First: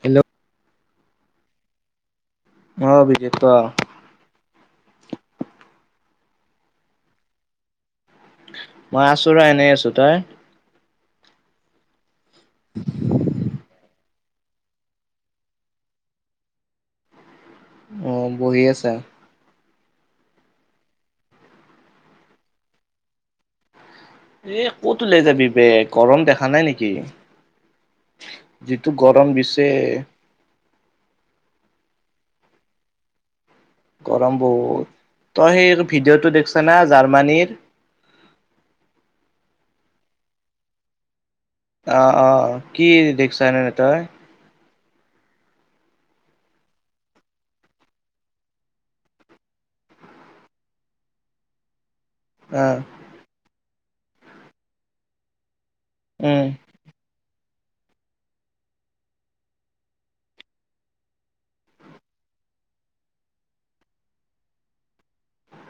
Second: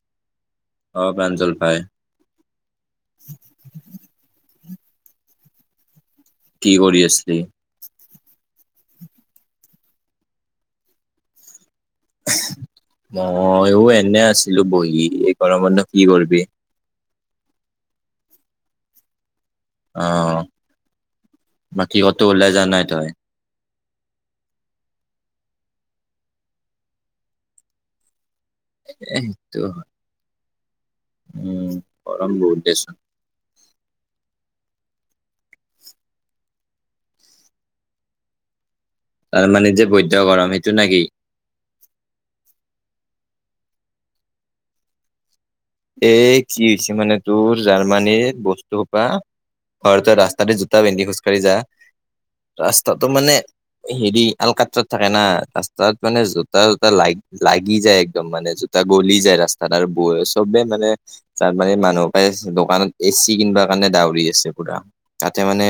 Hello অ প্ৰাঞ্জল ভাই অ অভিজিত ক কি কৰি আছিলি? মই আছো ৰ এনেই আছো। তই? মইও এনে আছিলো বহি এই গৰমত নো কি কৰিবি। অ বহি আছা। আহ বাকী কতো ওলাই যা নাই তই? এ ক'ত ওলাই যাবি বেগ গৰম দেখা নাই নেকি? যিটো এ গৰম সেইটো দিছে। উম গৰম বহুত দিছে। গৰম বহুত তই সেই ভিডিঅ'টো দেখছা না জাৰ্মানীৰ তাৰ মানে যে বৈধ্য গৰম সেইটো নাকি আহ অ কি দেখছা এ ননে তই এ কি হৈছে মানে তোৰ জাৰ্মানীৰ বস্তুসোপা ঘৰ ত ৰাস্তাদি জোতা ভেন্দি খোজ কাঢি যা- অ ৰাস্তাটো মানে হেৰি আল কাত্ৰাত থাকে না ৰাস্ত তাত মানে উম জোতা জোতা লাগ লাগি যায় একদম মানে জোতা গলি যায় ৰাস্তা তাৰ ব- চবে মানে তাৰ মানে মানুহকে দোকানত এ চি কিনব কাৰণে দউৰি আছে পুৰা। মানে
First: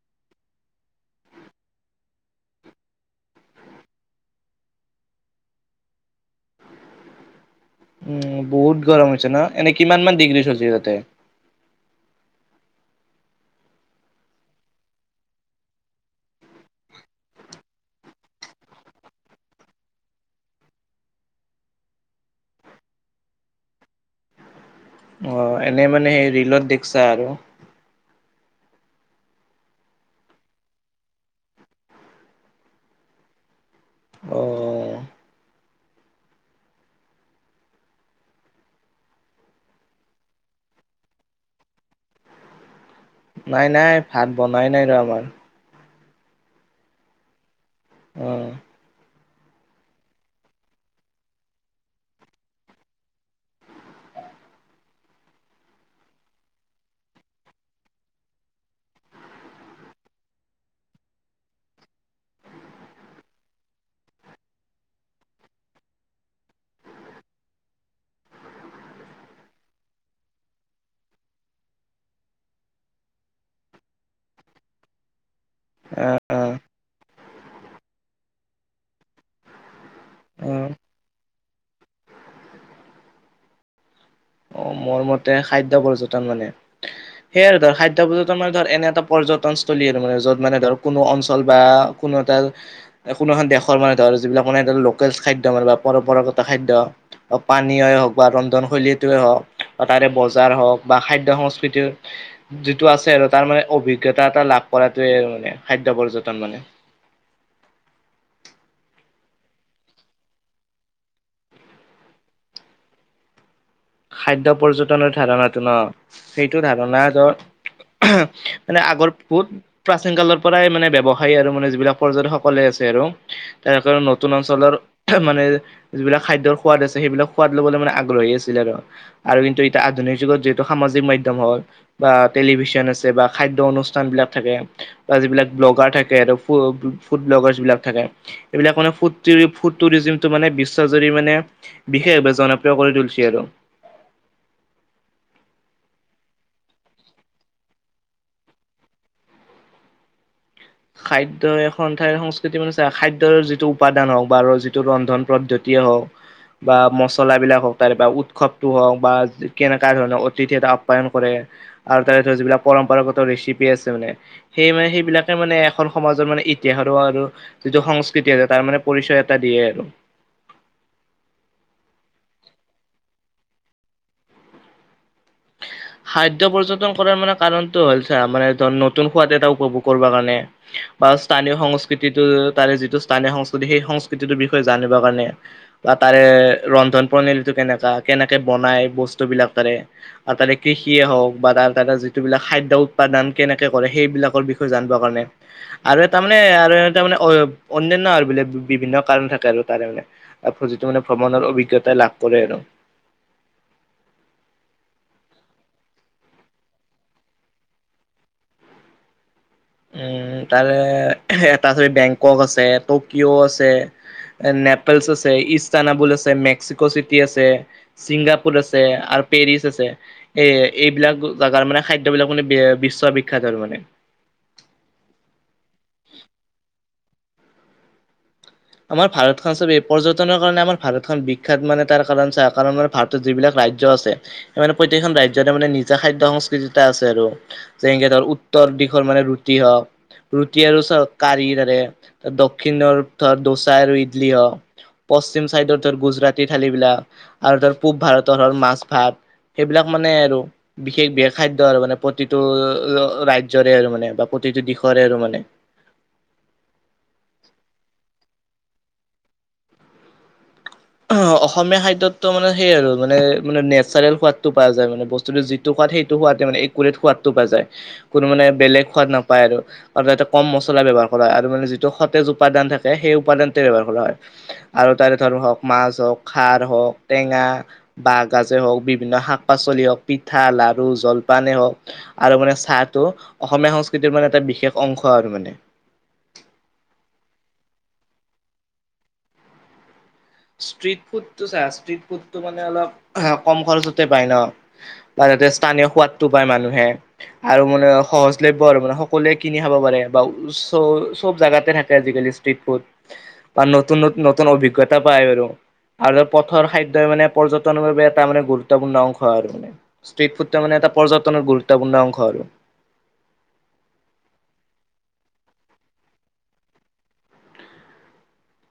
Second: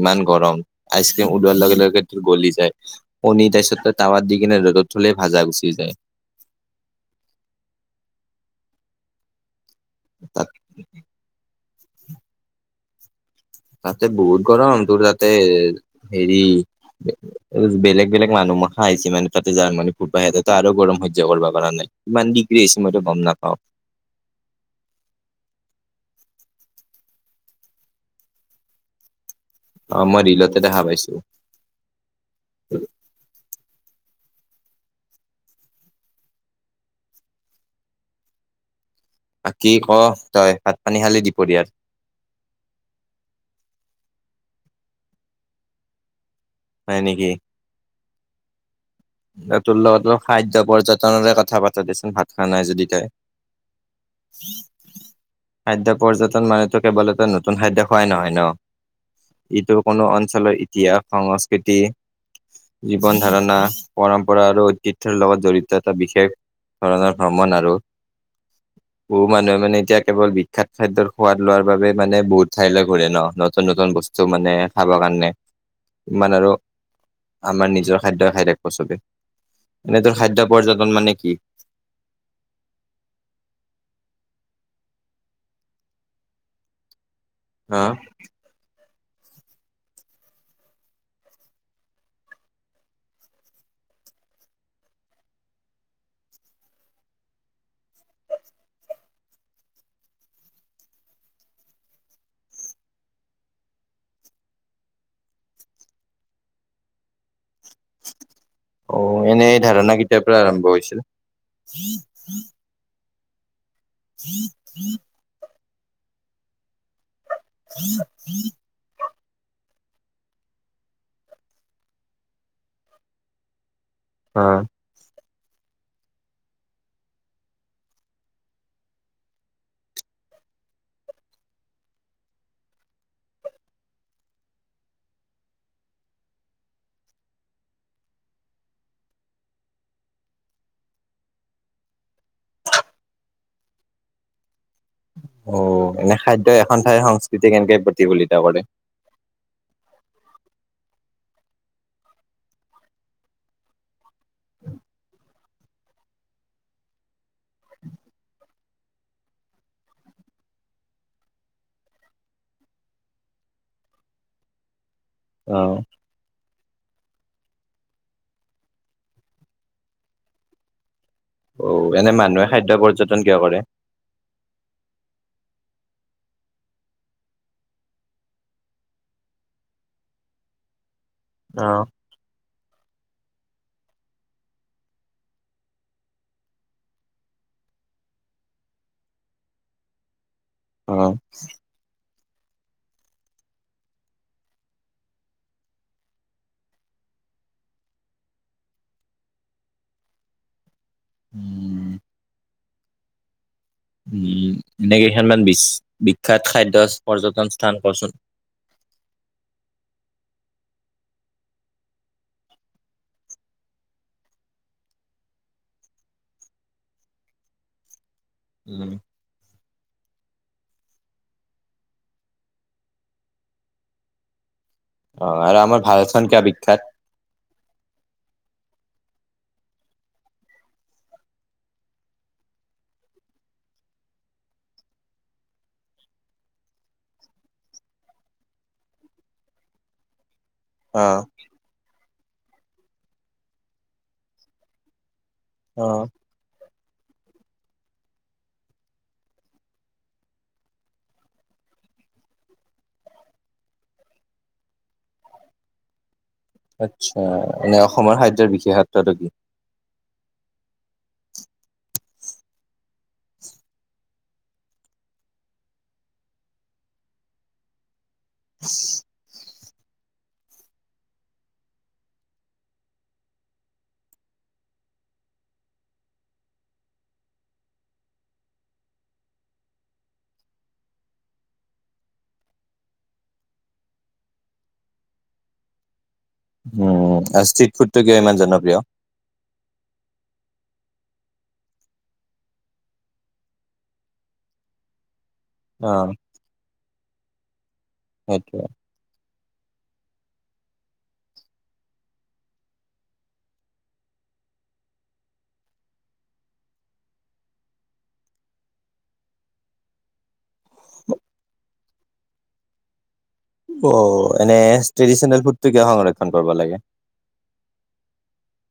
ইমান গৰম আইচ ক্ৰীম উলোৱাৰ লগে লগে গলি যায় কনীৰ তাৰপিছত তাৱা দিকেনে ৰ'দত থলে ভাজা গুচি যায়। উম বহুত গৰম আ হৈছে না। এনেই কিমান মান ডিগ্ৰী তাত চলি তাতে তাতে বহুত গৰম তোৰ তাতে হেৰি বেলেগ বেলেগ মানুহ ম খা আহিছে মানে তাতে যাৰ মানি ফুটবাহিতে তো আৰু গৰম সহ্য কৰিব পৰা নাই। ইমান দিগ্ৰী হৈছে মইতো গম নাপাওঁ। এনে মানে সেই ৰিলত দেখছা আৰু। অ মই ৰিলতে দেখা পাইছো। অহ বাকী ক তই ভাত পানী খালি দিপৰীয়াৰ? নাই নাই ভাত বনাই নাই ৰ আমাৰ হয় নেকি? অহ তোৰ লগত খাদ্য পৰ্যটনেৰে কথা পাতো দে চোন ভাত খোৱা নাই যদি তই [inaudible] খাদ্য পৰ্যটন মানুহেতো কেৱল এটা নতুন খাদ্য খোৱাই নহয় ন ইটো কোনো অঞ্চলৰ ইতিহাস সংস্কৃতি জীৱন ধাৰণা পৰম্পৰা আৰু ঐতিহ্যৰ লগত জড়িত এটা বিশেষ ধৰণৰ ভ্ৰমণ আৰু [inaudible] বহু মানুহে মানে এতিয়া কেৱল বিখ্যাত খাদ্যৰ সোৱাদ লোৱাৰ বাবে মানে বহুত ঠাইলৈ ঘৰে নতুন নতুন বস্ত- বস্তু মানে খাবৰ কাৰণে। ইমান অ আৰু আমাৰ নিজৰ খাদ্যই খাই থাকব চবে। এনেতোৰ খাদ্য অ পৰ্যটন মানে কি? অ মোৰ মতে খাদ্য পৰ্যটন মানে সেইয়াই আৰু ধৰ হা খাদ্য পৰ্যটন মানে ধৰ এনে এটা পৰ্যটনস্থলী আৰু মানে য'ত মানে ধৰক কোনো অঞ্চল বা কোনো এটা কোনো এখন দেশৰ মানে ধৰক আৰু যিবিলাক মানে লোকেল খাদ্য মানে পৰম্পৰাগত খাদ্য পানীয় হওক বা ৰন্ধনশৈলী হওক বা তাৰে বজাৰ হওক বা খাদ্য সংস্কৃতিৰ যিটো আছে আৰু তাৰ মানে অভিজ্ঞ- জ্ঞতা এটা লাভ কৰাটোৱে মানে খাদ্য পৰ্যটন মানে অ এনে ধাৰণা কেইটাৰ পৰা আৰম্ভ হৈছিল? খাদ্য পৰ্যটনৰ ধাৰণাটো ন সেইটো ধাৰণা মানে আগৰ বহুত প্ৰাচীন কালৰ পৰাই মানে ব্যৱসায়ী আৰু মানে যিবিলাক পৰ্যটকসকলে আছে আৰু তেনে নতুন অ অঞ্চলৰ মান মানে যিবিলাক খাদ্যৰ সোৱাদ আছে সেইবিলাক সোৱাদ লবলৈ মানে আগ্ৰহী আছিল আৰু আৰু কিন্তু এতিয়া আধুনিক যুগত যিহেতু সামাজিক মাধ্যম হল বা টেলিভিছন আছে বা খাদ্য অনু- অনুস্থান বিলাক থাকে, বা যিবিলাক ব্লকাৰ থাকে ফু ফুড ব্লকাৰছ বিলাক থাকে এইবিলাক ফু ফুড টুৰিজিমটো মানে বিশ্ব জুৰি মানে বিশেষভাৱে জনপ্ৰিয় কৰি তুলিছে আৰু অ এনে খাদ্য এখন ঠাইৰ সংস্কৃতি কেনেকে প্ৰতিফলিত কৰে? [inaudible] খাদ্যয় এখন ঠাইৰ সংস্কৃতি মানে চা খাদ্যৰ যিটো উপাদান হওঁক বা যিটো ৰন্ধন পদ্ধতি কিয় হক। বা মচলা বিলাক হওক তাৰে পৰা উৎসৱটো হওক বা কেনেককা ধৰণৰ অতিথি এটা আপ্যায়ন কৰে। আৰু তাৰৰ যিবিলাক পৰম্পৰাগত ৰেচিপি আছে মানে সেই মানে সেইবিলাক। মানে অ এখন সমাজৰ মানে। ইতিাহাৰো আৰু যিটো সংস্কৃতি আছে তাৰ মানে পৰিচয় এটা দিয়ে আৰু। আহ এনে মানুহে খাদ্য পৰ্যটন কিয় কৰে। খাদ্যয় পৰ্যটন কৰাৰ মানে কাৰণতটো হ'ল চা মানে ধ নতুন সোৱাদ এটা উপভোগ কৰিব কাৰণে। বা স্থানীয় অ সংস্কৃতিটো তাৰে যিটো। স্থানীয় সংস্কৃতি সেই সংস্কৃতিটোৰ বিষয়ে জানিবৰ কাৰণে বা তাৰে ৰন্ধন প্ৰণালীটো কেনেকা। কেনেকে বনাই বস্তু বিলাক তাৰে আৰু তাৰে অ কৃষিয়ে হওক বা। বিলাক খাদ্য উৎপাদন কেনেকে কৰে সেইবিলাকৰ বিষয়ে জানিবৰ কাৰণে আৰু তাৰমানানে আৰু তাৰ মানে। অ অনান্যা আৰু বোলে বিভিন্ন কাৰণ থাকে আৰু তাৰে মানে। মানে ভ্ৰমণৰ অভিজ্ঞতা উম লাভ কৰে আৰু। এনেকেইখনমান বিখ্যাত খাদ্য পৰ্যটন স্থান কৰচোন। [unintelligible] উম তাৰে এটা চবি বেংকক আছে টকিঅ' আছে। নেপেলছ আছে ইস্তানাবুল আছে মেক্সিকো চিটি আছে। ছিংগাপুৰ আছে উম আৰু পেৰিচ। ছে এ এইবিলাক জোগাৰ মানে খাদ্য বিলাক মানে বিশ্ববিখ্যাত আৰু মানে। অ আৰু আমাৰ বিখ্যাত। আমাৰ ভাৰত খ চব এই পৰ্যটনৰ কাৰণে আমাৰ ভাৰতখন বিখ্যাত মানে তাৰ কাৰণ চাই কাৰণ আাৰ ভাৰতত যিবিলাক। ৰাজ্য আছে মানে প্ৰতেখন ৰাজয় মানে নিজা খাদ্য সংস্কৃতি এটা আছে আৰু যেনেকে ধৰ উত। দিশৰ মানে ৰুটি হ ওক। ৰুটি আৰু অ কাৰি তাৰে দক্ষিণৰথৰত, দোচা আৰু ইডলি হ,। পশ্চিম চাইডৰ অ ধৰ গুজৰাটী থালিবিলাক আৰু ধৰ পূব ভাৰতৰ হৰ মাছ ভাত,। সেইবিলাক মানে আৰু বিশেষ বিশেষ খাদ্য আৰু মানে প্ৰতিটো ৰাজ্যৰে আৰু মানে বা প্ৰতি। প্ৰতিটো দিশৰে আৰু মানে। আচ্ছা। এনে অসমৰ খাদ্যৰ বিশেষত্বটো কি? অ অসমীয়া খাদ্যতো মানে সেই আৰু মানে মানে নেচাৰেল সোৱাদতটো পোৱা যায়, মানে বস্তুটো যিটো। সেইটো সোৱাদে মানে একোৰিত সোৱাদটো পাই যায়। কোনো মানে বেলেগ সোৱাদ নাপায় আৰু। আৰু ইয়াতে কম মছলা ব্যৱহাৰ কৰা হয় আৰু মানে যিটো সতেজ উপাদান থাকে সেই উপাদানটোৱে ব্যৱহাৰ কৰা হয়। আৰু তাৰে ধৰ হওক,। মাছ হওক, খাৰ হওক, টেঙা, বাহগাজে হওক, বিভিন্ন শাক পাচলি হওক, পিঠা ল-। লাৰু, জলপানেই হওক আৰু মানে চাহটো অসমীয়া সংস্কৃতিৰ মানে এটা বিশেষ অংশ আৰু মানে। [unintelligible] উ আৰু ষ্ট্ৰিট ফুডটো কিয় ইমান জনপ্ৰিয়? ষ্ট্ৰিট ফুডটো চা ষ্ট্ৰিট ফুডটো মানে অলপ কম খৰচতে পাই ন। বা যাতে স্থানীয় অ সোৱাদটো পায় মানুহে আৰু মানে সেইটোৱে সহজলভ্য আৰু মানে সকলোৱে। কিনি খাব পাৰে বা চব জেগাতে থাকে আজিকালি ষ্ট্ৰীত ফুড বা নতুন নতুন অভিজ্ঞতা। তাপাই আৰু। আৰু পথৰ খাদ্যই মানে পৰ্যটনৰ বাবে এটা মানে গুৰুত্বপূৰ্ণ অংশ আৰু মান ষ্ট্ৰীট ফুডটো মানে। এটা পৰ্যটনৰ গুৰুত্বপূৰ্ণ অংশ আৰু। অ এনে ট্ৰেডিচনেল ফুডটো কিয় সংৰক্ষণ কৰিব লাগে?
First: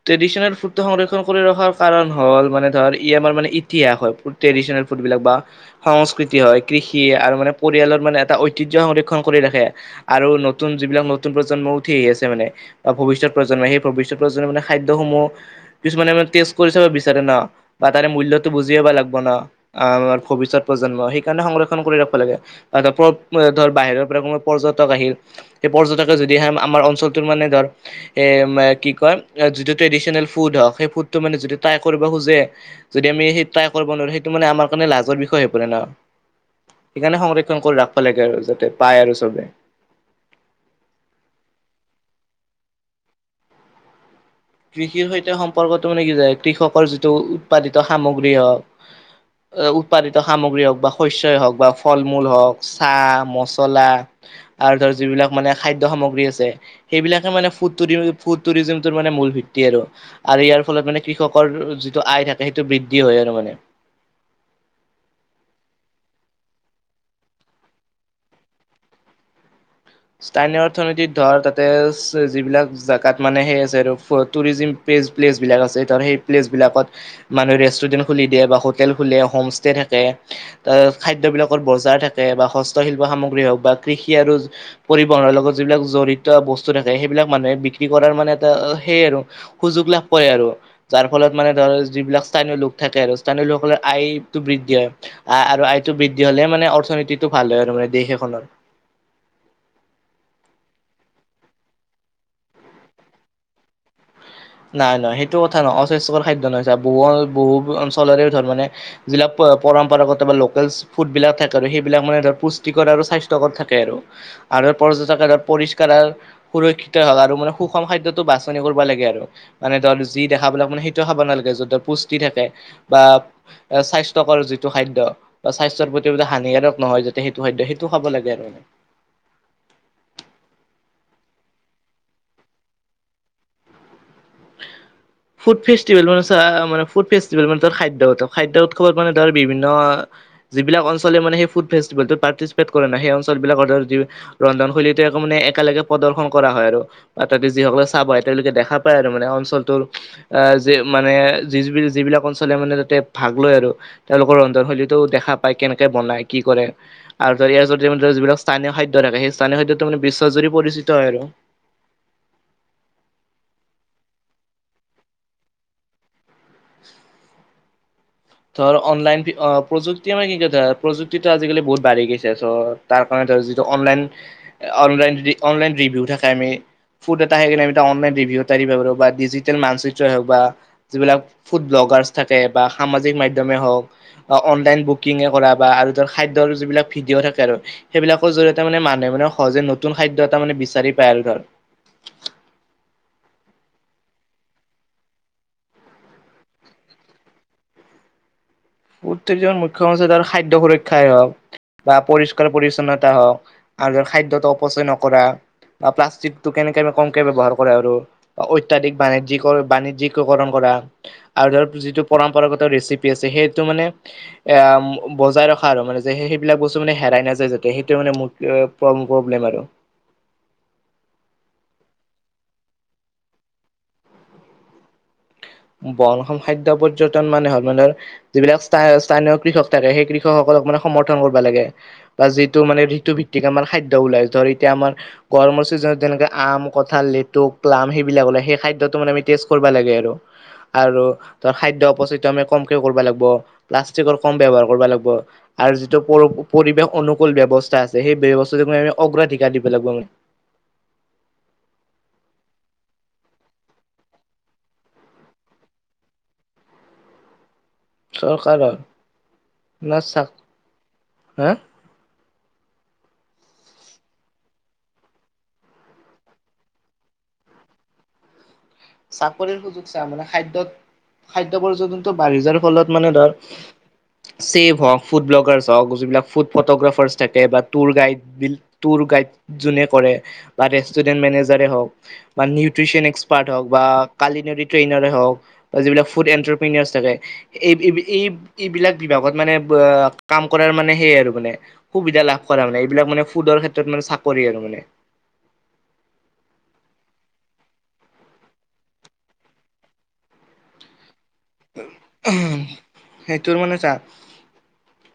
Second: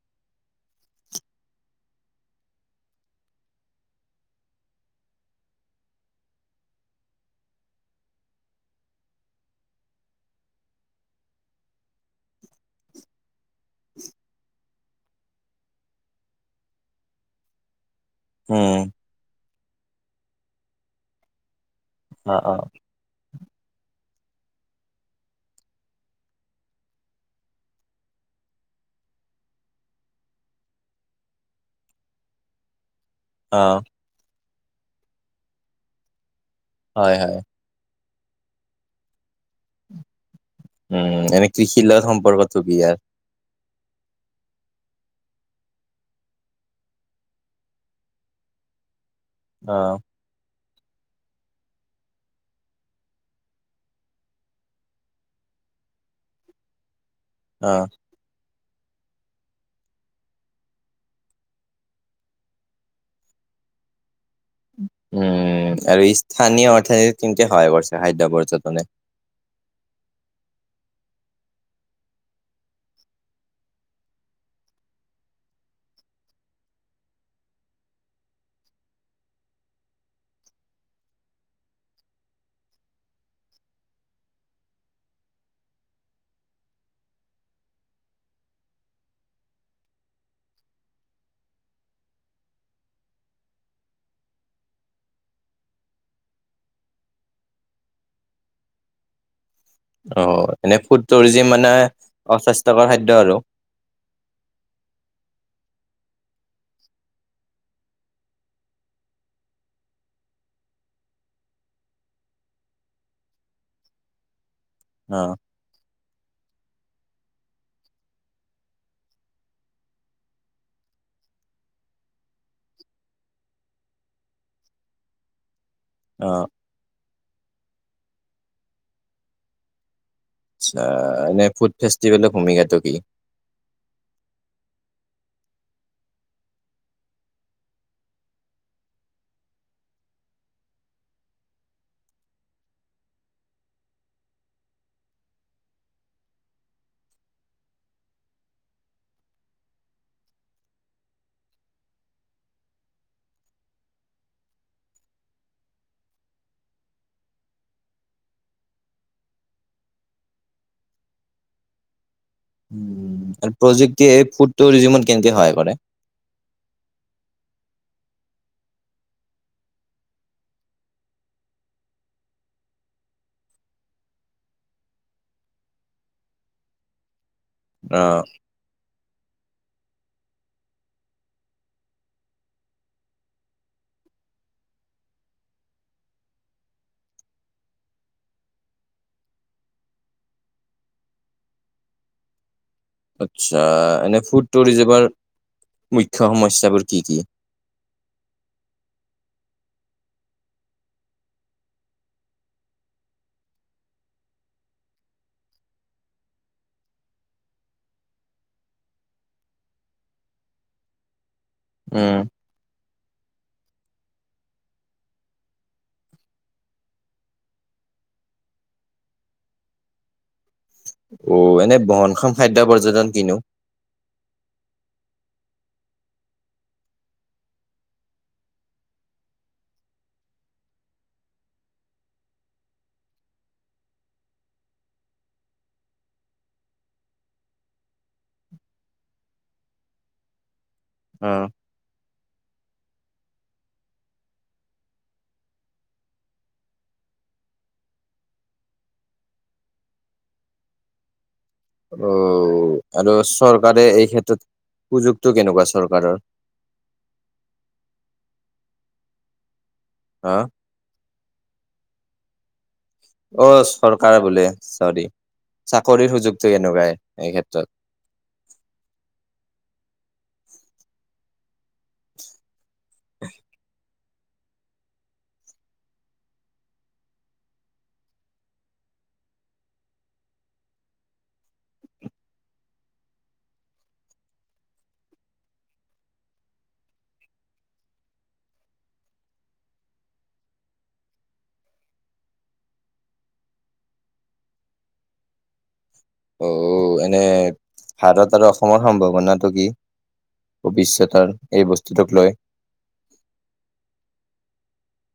ট্ৰেডিচনেল ফুডটো সংৰক্ষণ কৰি ৰখাৰ কাৰণ হল, মানে ধৰ ই আমাৰ মে ই হয়। ফ বিলাক বা সংস্কৃতি হয় কৃষি আৰু মানে পৰিয়ালৰ মানে এটা ঐতিহ্য সংৰক্ষণ কৰি ৰাখে। আৰু নতুন যিবিলাক নতুন প্ৰজন্ম উঠি আহি আছে মানে বা ভৱিষ্যত প্ৰজন্মই সেই ভৱিষ্যত প্ৰজন্মৰ মানে। খাদ্য সমূহ কিছুমানে মানে টেষ্ট কৰিছে বা বিচাৰে না। বা তাৰে মূল্যতটো বুজি উম, পাব লাগব না, ভৱিষ্যত প্ৰজন্মই। সেইকাৰণে সংৰক্ষণ কৰি ৰাখিব লাগে। অ', অ', আৰু ধৰ বাহিৰৰ পৰা কোনোবা পৰ্যটক আহিল, সেই পৰ্যটকে যদি আমাৰ অঞ্চলটোৰ মানে ধৰ এ। কি কয় যিটো ট্ৰেদিচনেল ফুড হয়, সেই ফুডটো মানে যিটো ট্ৰাই কৰিব খোজে,। যদি আমি সেই ট্ৰাই অ', কৰিব নোৱাৰোঁ, সেইটো মানে আমাৰ কাৰণে লাজৰ বিষয় হৈ পৰে ন। হয়, সেইকাৰণে হয়, সংৰক্ষণ কৰি ৰাখিব লাগে আৰু যাতে পায় আৰু চবে। উম এনে কৃষিৰ লগত সম্পৰ্কটো কি আৰু? কৃষিৰ সৈতে সম্পৰ্কটো মানে কি যায় কৃষকৰ যিটো উৎপাদিত সামগ্ৰী হওঁক,। অ', উৎপাদিত সামগ্ৰী হওক। বা শস্যই হওক বা ফল মূল হওঁক, চাহ মচলা আৰু ধৰ যিবিলাক মানে খা -। দ্য সামগ্ৰী আছে, সেইবিলাকে মানে ফুড অ', ফুড তুৰিজমটো মানে মূল। আৰু আৰু ইয়াৰ ফলত মানে কৃষকৰ যিটো আয় থাকে সেইটো বৃদ্ধি হয় আৰু মানে। [unintelligible] উম আৰু স্থানীয় অৰ্থনীতি ন্তি হয় কৰিছে খাদ্য পৰ্যটনে। উ [unintelligible] স্থানীয় অৰ্থনীতিত ধৰ তাতে যিবিলাক জেগাত মানে সেই আছে আৰু টোৰিছিম। প্লেচ বিলাক আছে। ত সেই প্লেচ বিলাকত মানুহ ৰেষ্টুৰেন্ট খুলি দিয়ে বা হোটেল খুললে হোমষ্টে থাকে। ত খাদ্য বিলাকত বজাৰ থাকে বা হস্ত শিল্প সামগ্ৰী হওক বা কৃষি আৰু। পৰিবহনৰৰ লগত যিবিলাক জড়িত বস্তু থাকে। সেইবিলাক মানুহে বিক্ৰী কৰাৰ মানে এটা সেইয় আৰু সুযোগ। লাভ কৰে আৰু, যাৰ ফলত মানে ধৰ যিবিলাক স্থানীয় লোক থাকে আৰু স্থানীয় লোকসকলৰ আয়তটো বৃদ্ধি হয়। আৰু আয়টো বৃদ্ধি হলে মানে অৰ্থনীতিটো ভাল হয় আৰু মানে দেশ এখনৰ। অ এনেই ফুড টুৰিজিম মানে অস্বাস্থ্যকৰ খাদ্য আৰু। নাই নহয় সেইটো কথা নহয়। অস্বাস্থ্যকৰ খাদ্য নহয় বহু বহু অঞ্চলৰে ধ মানে জিলা। পৰম্পৰাগত বা লেটেষ্ট ফুডবলাক থাকে আৰু সেইবিলাক মানে পুষ্টিকৰ আৰু স্বাস্থ্যকৰ থাকে আৰু। আৰু অ', পৰ্যটকে পৰিষ্কাৰ আৰু সুৰক্ষিত হওক আৰু মানে সুষম খাদ্যটো বাছনি কৰিব লাগে আৰু। মানে ধৰ যি দেখাবিলাক মানে সেইটো খাব নালাগে, য পুষ্টি থাকে বা স্বাস্থ্য সংস্থাৰ। যিটো খাদ্য। স্বাস্থ্যৰ প্ৰতি অ', হানিকাৰক নহয় যাতে সেইটো খাদ্য সেইটো খাব লাগে আৰু মানে। এনে ফুড ফেষ্টিভেলৰ ভূমিকাটো কি? ফুড ফেষ্টিভেলৰ মানে চা মানে ফুড ফেষ্টভেল মানে খাদ্য খাদ্যতকৈ উৎসৱত মানে ধৰ বিভিন্ন। যিলাক অল চলে মানে সেই ফুডফেষ্ট পাৰ্তিচিপেট কৰে নাই সেই অঞ্চলবিলাকৰ ধৰ ৰন্ধনশৈলী। তিয়াকৌ মানে একেলগে প্ৰদৰ্শন কৰা হয় আৰু বা তাতে যিসকলে চাব হয় তেওঁলোকে দেখা পায় আৰু। মানে অঞ্চলটোৰ আহ যি মানে যি যিবিলাক অঞ্চলে মানে তাতে ভাগ লয় আৰু। তেওঁলোকৰ ৰন্ধনশৈলীতো দেখা পায় কেনেকে বনাই কি কৰে আৰু ধৰি ইয়াৰ যি যিবিলাক স্থানীয় খাদ্য। সেই স্থানীয় খাদ্যটো মানে বিশ্বাস জুৰি পৰিচিত হয় আৰু। আৰু প্ৰযুক্তিয়ে ফুডটৰিজিমন কেনেকে সহায় কৰে। [unintelligible] ধ অনলাইন অ প্ৰযুক্তি আমাৰ কি কৈ প্ৰযুক্তিটো আজিকালি বহুত বাঢ়ি গৈছে চ তাৰ কাৰণে। যিটো অনলাইন অনলাইন যদি অনলাইন ৰিভিউ থাকে আমি ফুড। চাই কিনে এটা অনলাইন অ', ৰিভিউ এটা দিব পাৰোঁ। ডিজিটেল মানচিত্ৰই হওক বা যিবিলাক ফুড ব্লগাৰছ থাকে সামাজিক। যি মাধ্যমে হওঁক অনলাইন বুকিং কৰা বা খাদ্যৰ যিবিলাক ভিডিঅ থাকে আৰু। সেইবিলাকৰ জৰিয়তে মানে মানুহে মানে সহজে নতুন খাদ্য এটা মানে বিচাৰি পায় আৰু ধৰ। আচ্ছা এনে ফুড টুৰিজমৰ মুখ্য সমস্যাবোৰ কি কি? [unintelligible] ফুড টুৰিজমৰ মুখ্য সমস্যা তাৰ খাদ্য সুৰক্ষাই হওক বা পৰিষ্কাৰ পৰিচ্ছন্নতা হওক। আৰু খাদ্যত অপচয় নকৰা। বা প্লাষ্টিকটো কেনেকে কমকে ব্যৱহাৰ কৰে আৰু অত্যাধিক বাণিজ্ বাণিজ্যিক কৰণ কৰে। আৰু ধৰ যিটো উম, পৰম্পৰাগত ৰেচিপি আছে সেই। সেইটো মানে বজাই ৰখা মানে সেইবিলাক বস্তু মানে হেৰাই নাযায় যাতে সেইটো মানে মু। প্ৰব্লেম আৰু। অ এনে বহনখম খাদ্য পৰ্যটন কিনো? বহনখম খাদ্য পৰ্যটন মানে হল মানে যিবিলাক স্থা স্থানীয় কৃষক থাকে সেই কৃষকসকল। সমৰ্থন কৰিব লাগে বা যিটো মানে ঋতু ভিত্ত আমাৰ খাদ্য ওলাই ধৰ এতিয়া আমাৰ। গৰমৰ চিজনত যেনেকে আম কঁঠাল লটু প্লাম সেইবিলাক ওললে সেই খাদ্যটো মানে আমি টেষ্ট কৰিব লাগে আৰু। আৰু অ'। ত খাদ্য উপস্থিত। সেইটো আমি কমকে কৰিব লাগিব প্লাষ্টিকৰ কম ব্যৱহাৰ কৰিব লাগিব আৰু যিটো প পৰিৱেশ অনু। কুল ব্যৱস্থা আছে সেই ব্যৱস্থাটো আম অগ্ৰাধিকাৰ দিব লাগিব মানে। অ আৰু চৰকাৰে এই ক্ষেত্ৰত। উপুযুক্ত কেনেকুৱা চৰকাৰৰ? [unintelligible] চৰকাৰৰ ন চা হা? হা। অ চৰকাৰে বোলে চৰি। চাকৰিৰ সুযোগটো এনেকুৱাই এই ক্ষেত্ৰত। চাকৰিৰ সুযোগ চা মানে খাদ্যত খাদ। এ পৰ্যন্ত বাঢ়ি যাৰ ফলত মানে ধৰ। ছেভ হওক ফুড ব্লগাৰছ হওক যিবিলাক ফুড ফটোগ্ৰাফাৰছ থাকে বা টুৰ গাইড টুৰ। গাইড যুনে কৰে বা ৰেটোৰেন্ত মেনেজাৰে হওঁক বা নিউত্ৰিচন এক্সপাৰ্ট। হওঁক বা কালি নদী ট্ৰেইন হওক বা যিবিলাক ফুড এটপ্ৰেনিয়াছ থাকে এই এই। এইবিলাক বিভাগত মানে কাম কৰাৰ মানে সেয় আৰু মানে সুবিধা লাভ কৰা মানে এইবিলাক মানে ফুড। ক্ষেত্ৰত মানে চাকৰি আৰু মানে। অ এনে ভাৰত আৰু অসমৰ সম্ভাৱনাটো কি? ভৱিষ্যতৰ? এই বস্তুটোক লৈ? সেইটোৰ মানে চা।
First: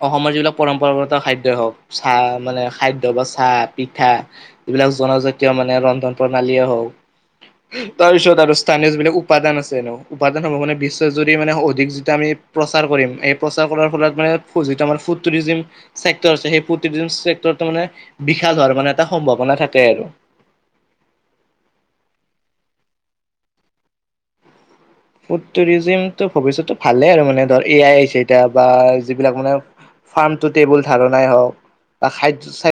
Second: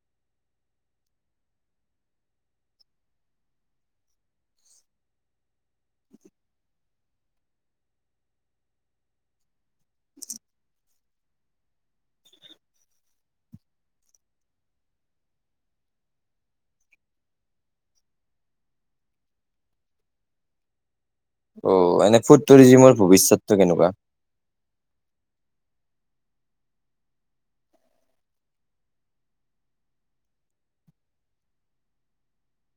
অসমৰ যিবিলাক পৰম্পৰাগত খাদ্যই হওঁক চাহ মানে খাদ্য বা চাহ পিঠা। এইবিলাক জনজাতীয় মানে ৰন্ধন প্ৰণালীয়ে হওক। তাৰপিছত আৰু স্থানীয় যিবিলাক উপাদান আছে ন উপাদানসমহ মানে বিশ। মানে অধিক যিটো আমি প্ৰচাৰ কৰিম এই প্ৰচাৰ কৰাৰ ফলত মানে যিটো আমাৰ ফুডি। চেক্টৰ আছে সেই প্ৰতিটো চেক্ট মানে, বিশাল হোৱাৰ মানে এটা সম্ভাৱনা থাকে আৰু। [unintelligible] অ এনে ফুড টুৰিজিমৰ ভৱিষ্যতটো কেনেকুৱা। ফুড টুৰিজিম তটো ভৱিষ্যতটো ভালে আৰু মানে ধৰ এ আই আহিছে এতিয়া বা যিবিলাক মানে। ফাৰ্মটো টেবুল ধাৰণাই হওক বা খাদ্যয়।